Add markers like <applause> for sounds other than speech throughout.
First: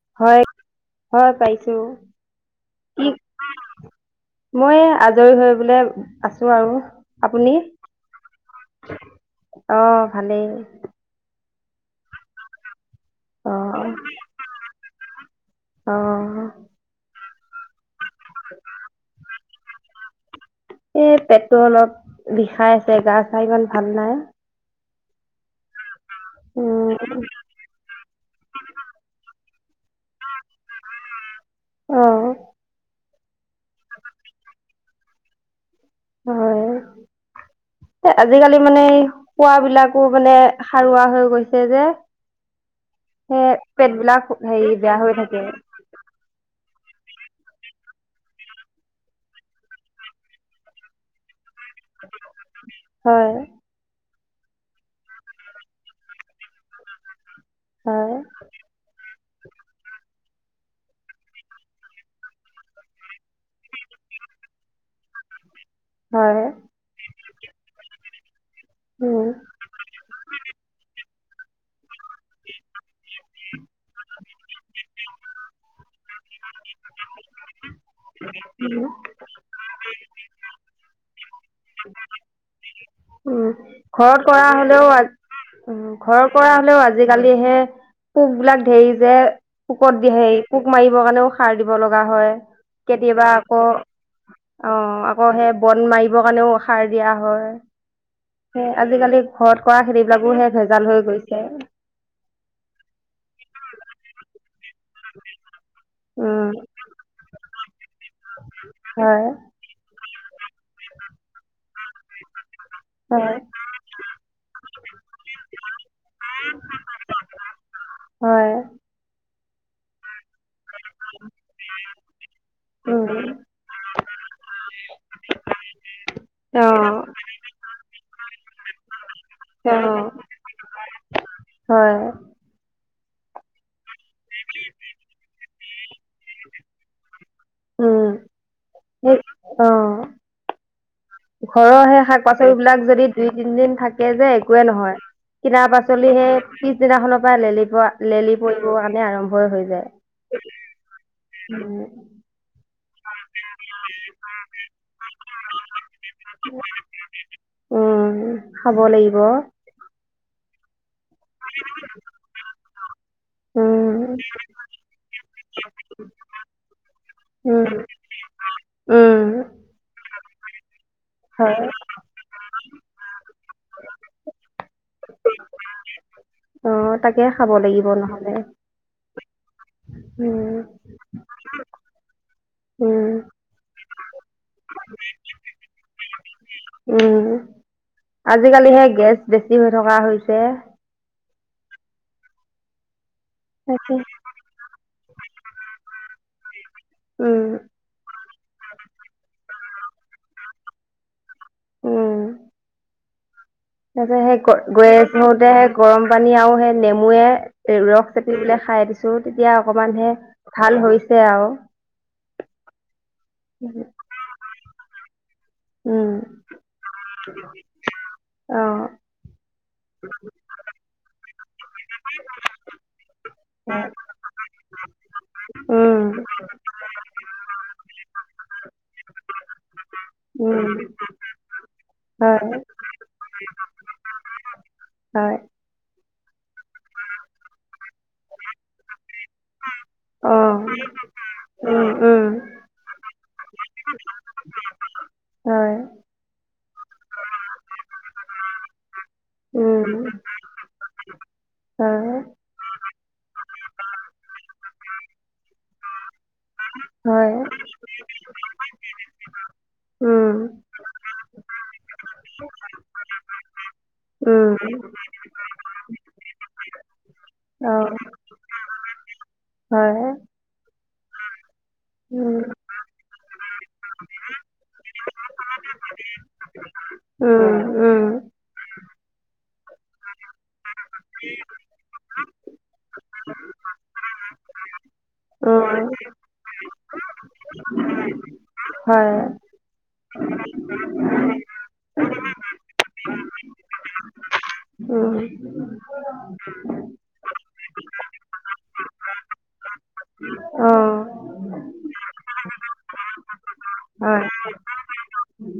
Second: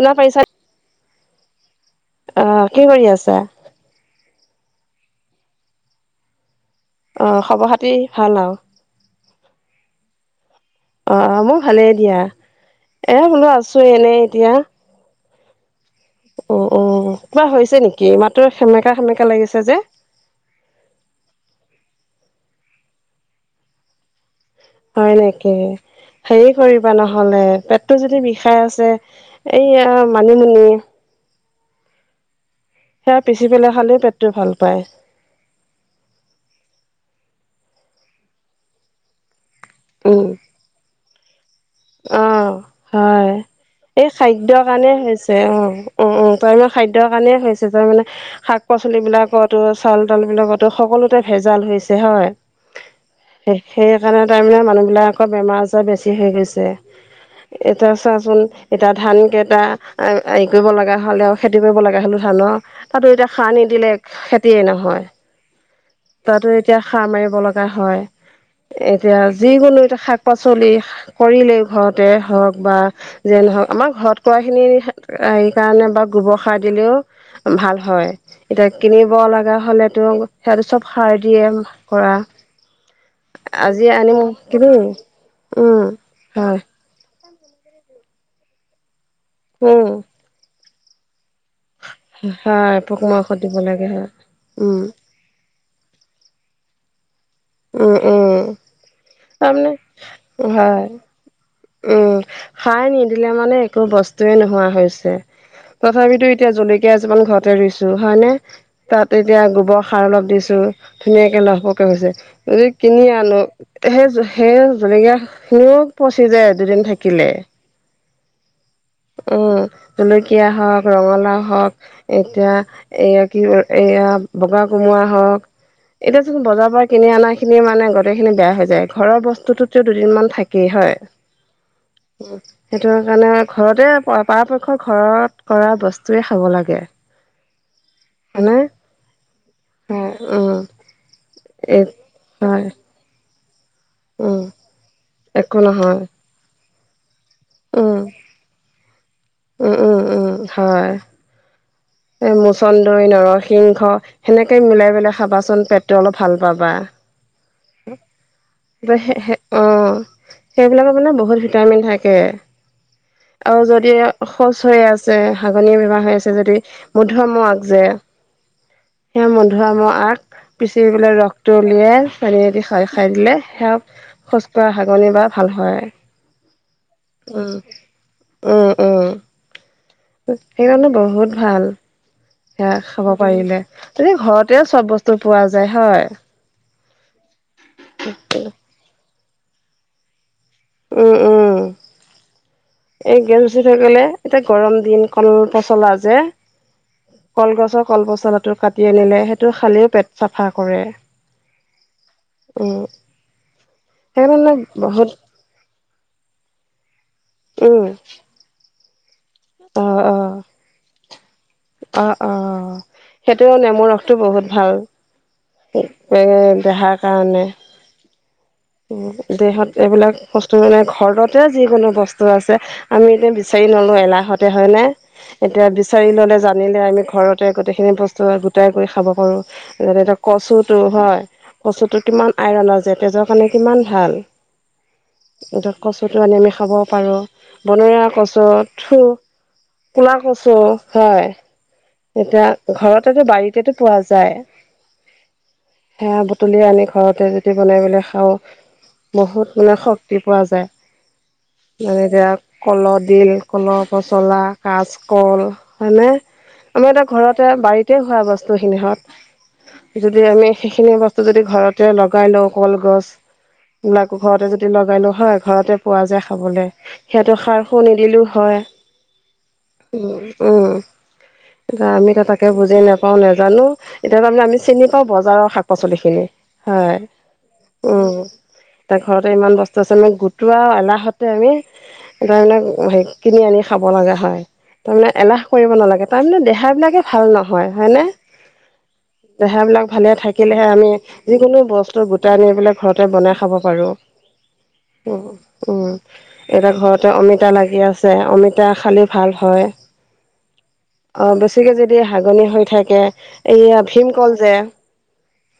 শুনা পাৰিছা হয়, হয় পাইছো। অ, কি কৰি আছা? মই আজৰি হৈ পেলে আছো আৰু। অ আপুনি খবৰ খাতি ভাল আও। অ ভালেই। অ মোৰ ভালেই দিয়া। এ অ বোলো আছো এনে এতিয়া। অ অ, অ কিবা হৈছে নেকি মাততো সেমেকা সেমেকা লাগিছে যে। এই পেটটো অলপ বিষাই আছে গা চা ইমান ভাল নাই। হয় নেকি হেৰি উম কৰিবা নহলে পেট টো যদি বিষাই আছে এইয়া মানিমুনি। উ'ম। <unintelligible> অ'হ। সেয়া পিচি পেলাই খালেই পেটটো ভাল পায়। হয় এ আজিকালি মানে খুৱা বিলাকো উম, মানে সাৰুৱা হৈ গৈছে যে। অ হয় সে পেট এই বিলাক খাদ্যৰ হেৰি কাৰণে বেয়া হৈ হৈছে থাকে অ। উম, উম তাৰ মানে খাদ্যৰ কাৰণে হৈছে তাৰ মানে। শাক পাচলি বিলাকতো চাউল তাউল বিলাকতো সকলোতে ভেজাল হৈছে হয়। হয় সেইকাৰণে তাৰমানে মানুহবিলাকৰ বেমাৰ আজাৰ বেছি হৈ গৈছে। এতিয়া হয় চাচোন এতিয়া ধান কেইটা। হেৰি কৰিব লগা হ'লে আৰু খেতি কৰিব লগা হ'লে ধানৰ তাতো এতিয়া সাৰ নিদিলে খেতিয়ে নহয়। হয় তাতো এতিয়া সাৰ মাৰিব লগা হয় উম এতিয়া। যিকোনো এটা শাক পাচলি কৰিলেও ঘৰতে হওক বা। যে নহওক আমাৰ ঘৰত কৰা খিনি এই কাৰণে বা গোবৰ সাৰ দিলেও ভাল হয় এতিয়া উম কিনিব লগা হ'লেতো সেয়াতো চব সাৰ দিয়ে কৰা। উম আজি আনিম ঘৰত কৰা হলেও কিনি উ উম ঘৰত কৰা হয় হলেও আজিকালি হে পোকবিলাক ধেই যে উম পোকত দিয়ে সে পোক মাৰিবৰ কাৰণেও সাৰ দিব লগা হয় পোক কেতিয়াবা মৰাষত দিব আকৌ লাগে হয় উম অ আকৌ হে বন মাৰিবৰ কাৰণেও সাৰ দিয়া হয়। উম, উম। আজিকালি ঘৰত তাৰমানে কৰা খেতিবিলাকো হে হয় ভেজাল হৈ গৈছে। উম সাৰ নিদিলে মানে একো বস্তুয়ে নোহোৱা হৈছে। তথাপিতো এতিয়া উম, জলকীয়া এজোপা ঘৰতে ৰুছো হয় নে তাত হয়, এতিয়া গোবৰ সাৰ অলপ দিছো ধুনীয়াকে লহ পহকে হৈছে। যদি কিনি হয়, আনো সেই সেই জলেকীয়া খিনিও পইচা হয় উম জলকীয়া হওক ৰঙালাও হওক। এতিয়া এইয়া উম, কি এয়া বগা কোমোৰা হওক। এতিয়া চোন বজাৰ পৰা অ', কিনি অনা খিনি মানে গোটেইখিনি বেয়া হৈ যায় ঘৰৰ বস্তুতোত অ', দুদিনমান থাকে। হয়। সেইটো কাৰণে ঘৰতে পৰাপক্ষ ঘৰত কৰা বস্তু টোৱে খাব লাগে। উম হয়নে অ উম ঘৰৰ এই সেই শাক-পাচলি হয় বিলাক যদি দুই-তিনদিন থাক তে যে উম একোৱে নহয়। একো কিনা নহয় পাচলি সেই পিছদিনাখনৰ পৰা লেলি পা উম লেলি পৰিব কাৰণে আৰম্ভই হৈ উম যায়। উম <unintelligible> এ মোচন্দৈ, নৰসিংহ সেনেকে মিলাই পেলাই খাবাচোন পেটটো অলপ ভাল পাবা। উম, খাব লাগিব অঁ সেইবিলাকৰ মানে বহুত ভিটামিন থাকে। আৰু যদি উম শৌচ হৈ আছে, হাগনি বেমাৰ হৈ আছে যদি মধু আমৰ আগ উম যে উম সেই মধু আমৰ আগ পিচি পেলাই ৰসটো হয় উলিয়াই পানী এদী খাই খাই দিলে, সেয়া শৌচ কৰা হাগনি বা ভাল হয়। অ তাকে খাব উম লাগিব নহ'লে উম উম। উম সেইকাৰণে বহুত ভাল। সেয়া উম খাব পাৰিলে, যদি ঘৰতে চব বস্তু পোৱা যায় হয়। উম আজিকালিহে গেছ বেছি হৈ থকা হৈছে। উম, উম, এই গেছ উঠি তাকে থাকিলে এতিয়া গৰম দিন কল পচলা যে উম কলগছৰ কল পচলাটো কাটি আনিলে সেইটো খালেও পেট চাফা কৰে। উম। <unintelligible> হে সেইকাৰণে বহুত গৰম পানী আৰু সেই নেমুয়ে উম ৰস চেপি পিলে খাই দিছোঁ। চো তেতিয়া অ অকমান হে অ ভাল হৈছে আৰু। অ' অ' সেইটো নেমুৰ ৰসটো বহুত ভাল। উম এ দেহাৰ কাৰণে। অ'। দেহত এইবিলাক বস্তু মানে ঘৰত তে যিকোনো বস্তু আছে, আমি এতিয়া বিচাৰি নলওঁ এলাহতে। হয়নে? এতিয়া বিচাৰি উম ল'লে জানিলে আমি ঘৰতে গোটেইখিনি বস্তু গোটাই কৰি খাব পাৰোঁ। <unintelligible> কচুটো উম হয়, কচুটো কিমান হয় আইৰন আছে তেজৰ মানে কিমান ভাল হয় কচুটো আনি আমি খাব পাৰোঁ, বনৰীয়া কচু থুৰ, কোলা অ কচু হয়। উম উম। এতিয়া ঘৰতেটো বাৰীতেটো পোৱা যায় হয় সেয়া বুটলি আনি ঘৰতে যদি বনাই পেলাই খাওঁ, বহুত মানে উম শক্তি পোৱা যায়। মানে হয় এতিয়া কলহ ডিল, কল পচলা, কাচ কল। হয়নে? আমি এতিয়া হয় ঘৰতে বাৰীতে হোৱা বস্তুখিনিহত যদি উম আমি সেইখিনি বস্তু যদি ঘৰতে লগাই লও কলগছ। গোলাকো ঘৰতে যদি উম লগাই লও হয়, ঘৰতে পোৱা যায় খাবলে। সিয়াতে সাৰ অ খুৱ নিদিলেও হয়। হয় উম উম! এতিয়া আমি উম তাকে বুজি নাপাও, নাজানো এতিয়া তাৰমানে আমি চিনি পাও বজাৰৰ শাক-পাচলি খিনি। হয় উম! এতিয়া ঘৰতে ইমান বস্তু তাৰছত আমি গোটোৱা এলাহতে আমি তাৰমানে হেই কিনি আনি খাব লগা হয়, তাৰমানে এলাহ কৰিব উম নালাগে। তাৰমানে দেহা <unintelligible> বিলাকে ভাল নহয়। হয়নে? হয় দেহা বিলাক ভালে থাকিলেহে আমি যিকোনো বস্তু গোটাই নি পেলাই ঘৰতে বনাই খাব পাৰোঁ। উম উম, এতিয়া ঘৰত ত অমিতা লাগি আছে অমিতা খালি ভাল হয়, অ অঁ বছ- ছিকে যদি হাগনি হৈ থাকে, এইয়া হয় ভীমকল যে-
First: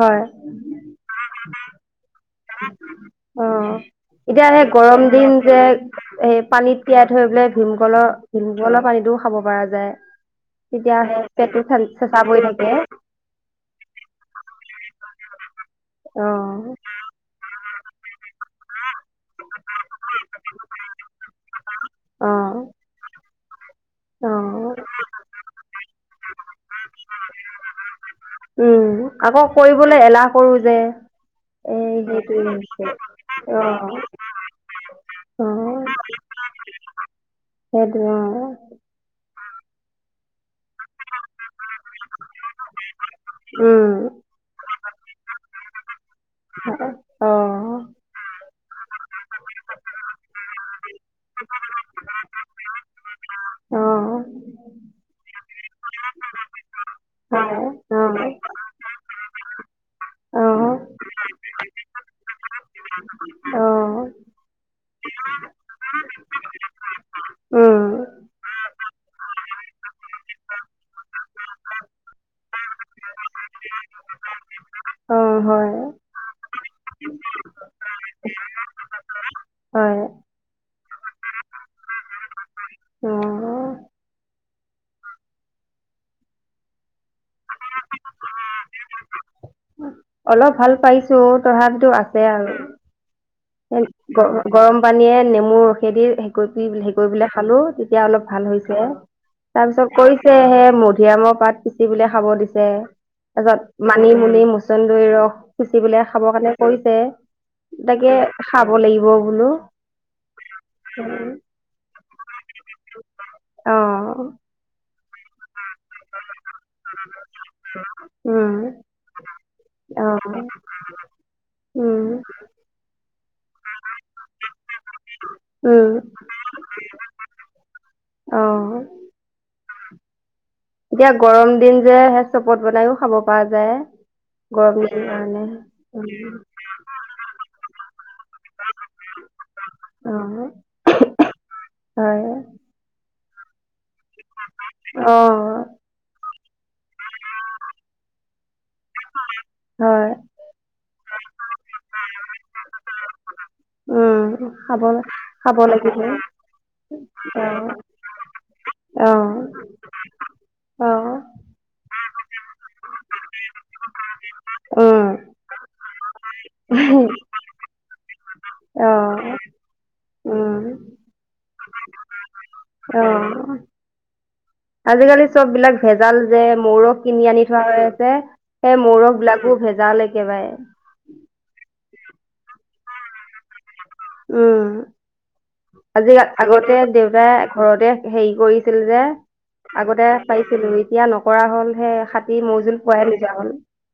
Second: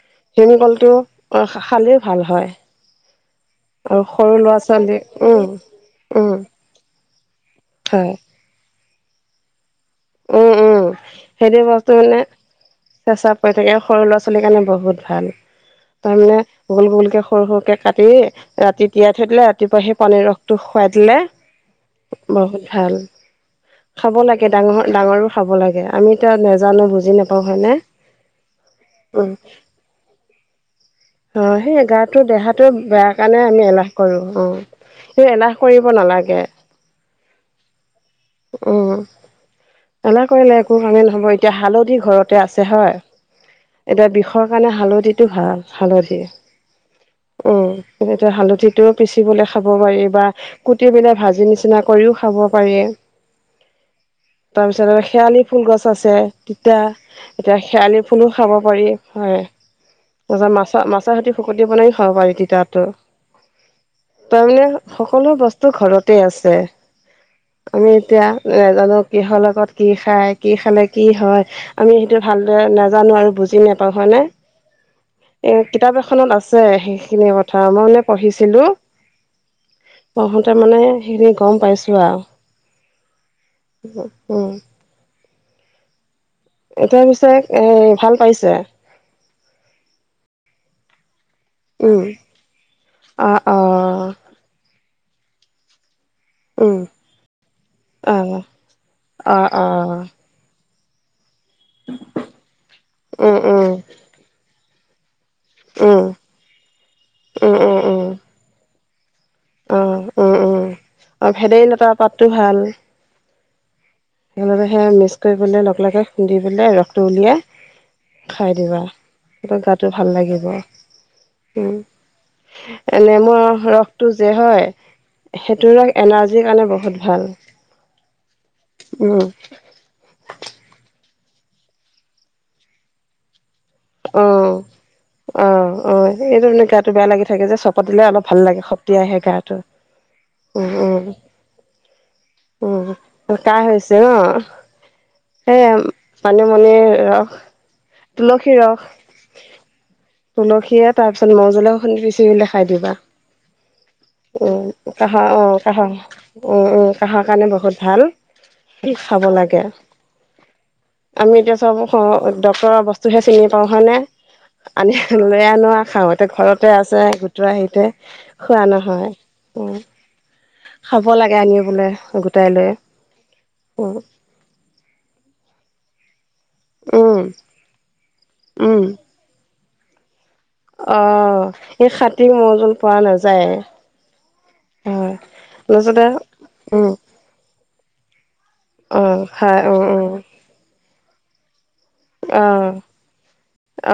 হয় চেনিকলটো খালেই ভাল হয়। অ আৰু সৰু এতিয়া ল'ৰা সেই ছোৱালী গৰম দিন উম, যে উম এই পানীত তিয়াই থৈ পেলাই হয়। ভীমকললৰ- ভীমকলৰ পানীতোও খাব পৰা যায়, উম উম তেতিয়াহে পেটটো চেচা পৰি থাকে। চেচা পৰি থাকে সৰু ল'ৰা ছোৱালীৰ কাৰণে বহুত ভাল, অ তাৰমানে ভূল-ভূলকে- সৰু-সৰুকে কাটি ৰাতি তিয়াই থৈ দিলে ৰাতিপুৱা সেই পানীৰ ৰসটো খুৱাই দিলে- অ বহুত ভাল, খাব অ লাগে ডাঙৰ- ডাঙৰো খাব লাগে, আমি এতিয়া নাজানো বুজি নাপাওঁ হয়নে, উম। বোলে এলাহ কৰো যে। অ, সেই এই গাটো সেইটোৱে দেহাটো হৈছে বেয়া কাৰণে আমি অ এলাহ কৰো, অঁ। সেই অ এলাহ কৰিব নালাগে। সেইটোৱে অঁ। উম' এলাহ কৰিলে একো কাৰণে না- নহব, এতিয়া হালধি ঘৰতে আছে হয়, উম এতিয়া বিষ- ষৰ কাৰণে হালধিটো ভাল হালধি। <unintelligible> উম, এইটোৱে হালধিটোও পিচিবলে খাব পাৰি বা- কুটি পেলাই ভাজি নিচিনা কৰিও খাব পাৰি। অঁ'। তাৰপিছত আৰু শেৱালি- ফুল গছ আছে তিতা, এতিয়া হয় অ শেৱালি ফুলো খাব পাৰি হয়। অ তাছত মাছ মাছৰ সেতি শোকতি বনাইও খাব পাৰি তিতাতো। অ তাৰমানে সকলো বস্তু ঘৰতেই আছে। অঁ'। আমি এতিয়া নেজানো কিহৰ লগত কি খায়? কি খালে কি হয়? আমি সেইটো ভালদৰে নাজানো আৰু বুজি নাপাওঁ হয় নে? অ এ হয় কিতাপ এখনত আছে সেইখিনি কথা মই মানে পঢ়িছিলো। হয় পঢ়োতে মানে সেইখিনি গম পাইছো আৰু। অঁ'। উম'। এতিয়া পিছে এ ভাল পাইছে? অলপ ভাল পাইছো, তথাপিতো আছে আৰু। অঁ' অঁ'। উম গৰম গৰম পানীয়ে নেমু ৰসেদি- কৰি উম পিনি হেই কৰি পেলাই খালো, তেতিয়া অ অলপ ভাল হৈছে। অ অ তাৰ পিছত কৰি- ছে সেয়ে মধিয়ামৰ পাত পিচি পেলাই খাব দিছে, উম উম তাছত মানিমুনি মচ- চন্দৰি ৰস পিচি উম পেলাই খাব কাৰণে কৰিছে, উম তাকে খাব লাগিব বোলো। অঁ অঁ অঁ, অঁ ভেদাইলতা পাতটো ভাল। অ', একেলগে সেয়া মিক্স কৰি পেলাই লগে লগে খুন্দি পেলাই ৰসটো উলিয়াই- উম। খাই দিবা, তেতিয়া গাটো ভাল অ', লাগিব। উম'। এ নেমুৰ ৰসটো যে হয়- সেইটো ৰস উম, এনাৰ্জীৰ কাৰণে বহুত ভাল। অঁ'। উম'। এতিয়া গৰম দিন যে সেই চৰ্বত বনাইও খাব পৰা যায়। অঁ', গৰম দিন কাৰণে। -অঁ', -অঁ', এইটো এনেই গা টো বেয়া লাগি থাকে যে চৰ্বত দিলে অলপ ভাল লাগে শক্তি আহে গাটো। অ', উমঁ-উমঁ। হয়। উমঁ, তো কাহ হৈছে ন' অ সেইয়া- মানিমুনি ৰস, তুলসী ৰস, হয়। তুলসীয়ে তাৰপিছত মৌজুলে অকণ পিচি কিনে খাই দিবা। উম উমঁ, খাব কাহ খাব উম' কাহ। লাগিব উমঁ-উমঁ। কাহৰ কাৰণে অ বহুত ভাল দি অ খাব লাগে। অ আমি- এতিয়া চব ডক্তৰৰ বস্তুহে চিনি পাওঁ হয়নে উম আনি লৈ আনো আও খাওঁ। তে ঘৰতে আছে গোটৰা হেৰিতে খোৱা অ নহয়, উমঁ। উম খাব লাগে আনি বলে গোটাই লৈ, অ উমঁ। আজিকালি চববিলাক ভেজাল যে- মৌ ৰস উম কিনি আনি থোৱা হৈ আছে সেই উম মৌ ৰস বিলাকো ভেজাল একেবাৰে। অ', সেই খাটি মৌ জোল পোৱা নাযায়। উমঁ। হয়। তাৰপিছতে আজি আগতে উম, দেউতাই ঘৰতে হেৰি কৰিছিল অ', খাই যে- উম, আগতে উম, পাইছিলো এতিয়া নকৰা হ'ল হে খাটি মৌজুল পোৱা নাযায়।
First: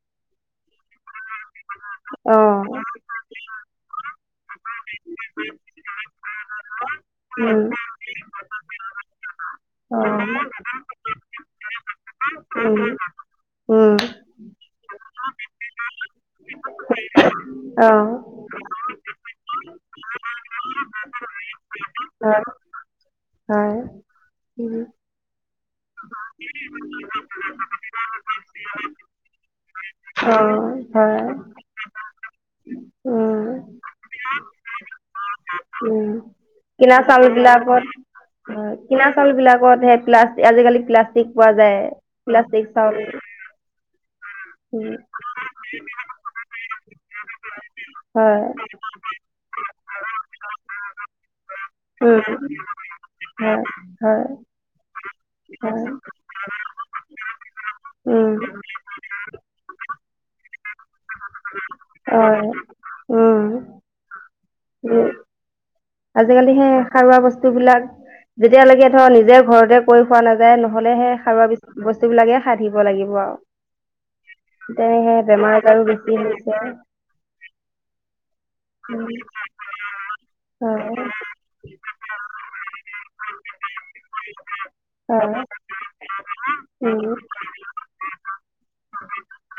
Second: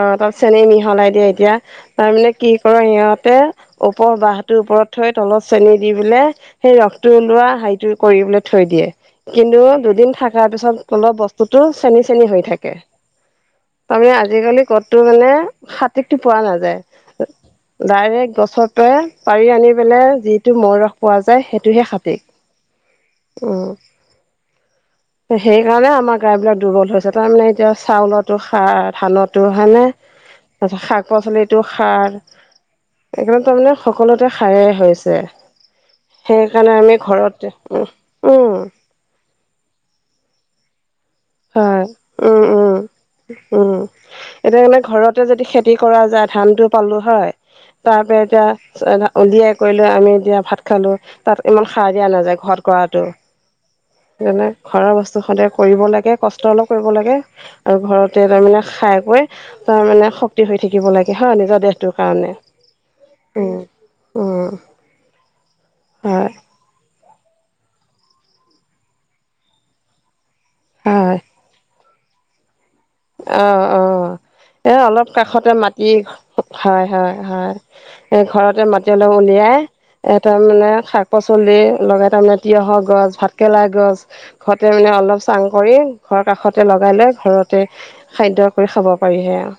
অঁ', তা'ত চেনি মিহলাই দিয়ে এতিয়া, তাৰ মানে অ কি কৰে সিহঁতে- ওপৰ বাহটোৰ ওপৰত থৈ তলত চেনি দি পেলাই- সেই ৰসটো ওলোৱা উম হেৰিটো কৰিবলৈ থৈ দিয়ে কিন্তু অ দুদিন থকাৰ পিছত- তলৰ বস্তুতো চেনি-চেনি হৈ থাকে। উম উম তাৰমানে আজিকালি ক'তো মানে খাটিটো পোৱা নাযায়। অ ডাইৰেক্ট গছৰতে পাৰি আনি- পেলাই যিটো মৌ ৰস পোৱা যায় সেইটোহে খাটি। হয় হয়, উম'। সেইকাৰণে আমাৰ গা বিলাক দুৰ্বল হৈছে তাৰমানে এতিয়া- চাউলতো সাৰ, ধানতো হয়নে, অ তাৰপিছত হয় শাক-পাচলিতো সাৰ। সেইকাৰণে উম তাৰমানে সকলোতে সাৰেই হৈছে। উম সেইকাৰণে আমি কিনা চাউল ঘৰতে, বিলাকত উমহ-উমঁ। হয় কিনা চাউলবিলাকত হে প্লাষ্টিক আজিকালি প্লাষ্টিক পোৱা যায় প্লাষ্টিক চাউল। উমঁ, এতিয়া সেকাৰণে উম ঘৰতে যদি খেতি কৰা যায় ধানটো পালো হয়। তাৰ পৰা হয় এতিয়া উলিয়াই কৰি লৈ আমি এতিয়া ভাত খালো। তা'ত- ইমান সাৰ দিয়া উম নাযায় ঘৰত কৰাতো। হয়, হয়। ঘৰৰ বস্তু সদায় কৰিব হয় লাগে কষ্ট অলপ কৰিব লাগে আৰু ঘৰতে উম তাৰমানে খাই কৈ- তাৰ মানে শক্তি হৈ থাকিব লাগে হয় নিজৰ দেহটোৰ কাৰণে। হয় উম, উম। উম, হয় আজিকালি সেই সাৰুৱা বস্তুবিলাক যেতিয়ালৈকে ধৰ নিজে ঘৰতে কৈ খোৱা না- যায় নহ'লে সেই হয় সাৰুৱা বস্তুবিলাকে খাই থাকিব লাগিব আৰু। অঁ অঁ এ' অলপ তেতিয়াহে কাষতে বেমাৰ আজাৰো মাটি, বেছি হৈছে হয়-হয়-হয়। ঘৰতে মাটি উম, অলপ উলিয়াই- এ' তাৰমানে শাক-পাচলি লগাই তাৰ মানে তিয়ঁহৰ গছ, ভাতকেৰেলাৰ গছ ষতে মানে অলপ চাং কৰি, ঘৰ কাষতে লগাই লৈ ঘৰত তে খাদ্য কৰি খাব পাৰি হে আউ।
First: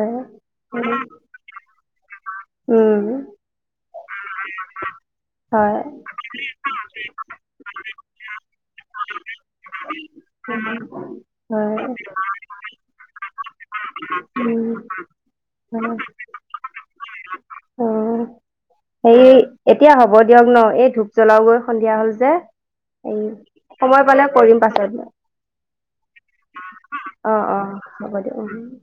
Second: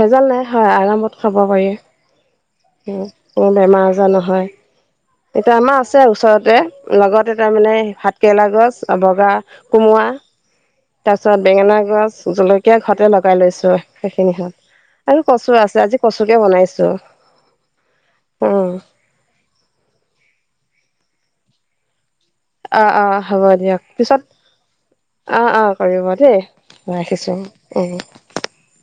ভেজাল নাই হয়, আৰামত খাব পাৰি। উম, কোনো বেমাৰ আজাৰ নহয়। এতিয়া আমাৰ হয়। আছে ওচৰতে লগতে তাৰমানে ভাতকেৰেলা গছ আ বগা কোমোৰা তাৰপিছত বেঙেনা। উম, গছ জলকীয়া ঘৰতে লগাই লৈছোঁ, সেইখিনি হত। আৰু কচু আছে, আজি কচুকে বনাইছোঁ, উম। হেয়ি এতিয়া হ'ব দিয়ক ন' এই ধূপ জ্বলাওঁগৈ সন্ধিয়া হ'ল যে। অ', এই অ', হ'ব দিয়ক, সময় পিছত পালে কৰিম পাছত অ', অ', কৰিব দেই, অ ৰাখিছোঁ অ উম। হ'ব দিয়ক <unintelligible>